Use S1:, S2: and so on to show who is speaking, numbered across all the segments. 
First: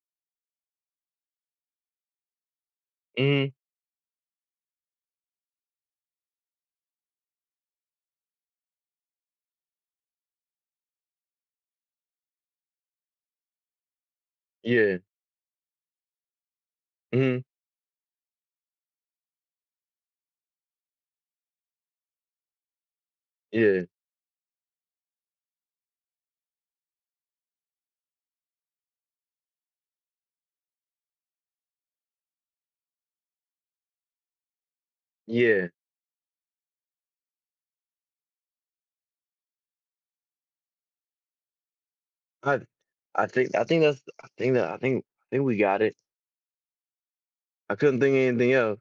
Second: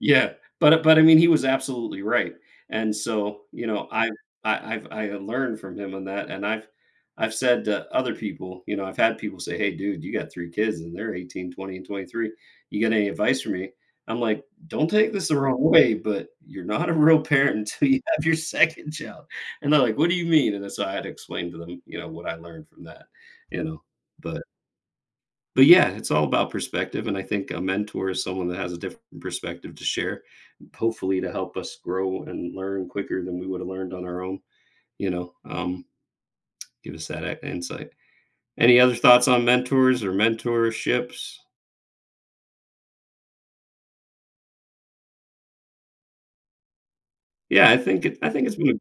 S1: Yeah, but but I mean, he was absolutely right. And so,
S2: Mhm.
S1: you know, I I I've I've learned from him on that, and I've I've said to other people, you know, I've had people say, "Hey, dude, you got three kids, and they're 18 20, and 23. You got any advice for me?" I'm like, "Don't
S2: Yeah.
S1: take this the wrong way, but you're not a real
S2: Mhm.
S1: parent until you have your second child." And they're like, "What do you mean?" And then so I had to explain to them, you know, what I learned from that, you know,
S2: Yeah.
S1: but but yeah, it's all about perspective. And I think a mentor is someone that has a different perspective to share, hopefully to help us grow and learn quicker than we would've learned on our own, you know,
S2: Yeah.
S1: um, give us that a insight. Any other thoughts on mentors or mentorships?
S2: I thi I think I think that's I think that I think think we got it.
S1: Yeah,
S2: I
S1: I
S2: couldn't
S1: think
S2: think
S1: it I think
S2: anything
S1: it's
S2: else.
S1: really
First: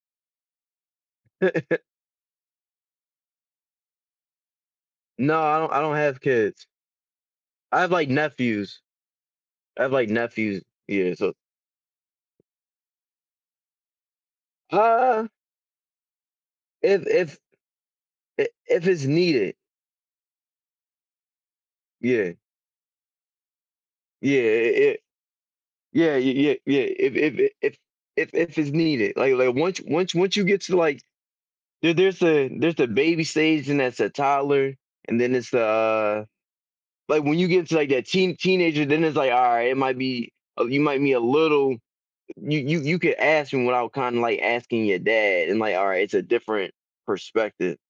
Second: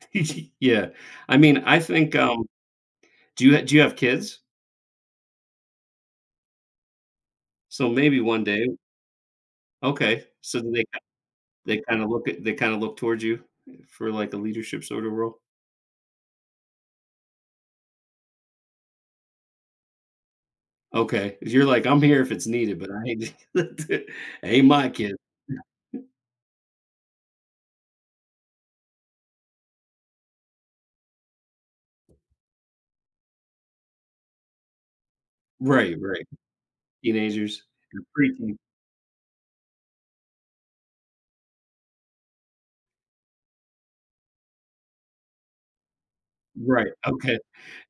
S1: Yeah. I mean, I think, um do you do you have kids?
S2: No, I don't I don't have kids. I
S1: So,
S2: have, like,
S1: maybe one day.
S2: nephews. I have, like,
S1: Okay. So,
S2: nephews.
S1: do they ki
S2: Yeah, so
S1: they kinda look at they kinda look towards you for, like, the leadership sort of
S2: uh
S1: role?
S2: if if er, if it's needed.
S1: Okay, 'cause you're like, "I'm here if
S2: Yeah.
S1: it's needed, but I d hate to
S2: Yeah
S1: ain't my
S2: yeah.
S1: kid."
S2: Yeah, y yeah, yeah, if if eh if if if it's needed, like like, once once once you get to, like, there there's a there's a baby stage and there's a toddler, and then it's the,
S1: Right,
S2: uh
S1: right.
S2: like, when you get
S1: Teenagers.
S2: into like
S1: They're
S2: that teen
S1: preteen.
S2: teenager, then it's like, alright it might be oh, you might be a little you you you could ask him without kinda, like, asking your dad. And, like, uh, it's a different
S1: Right, okay.
S2: perspective.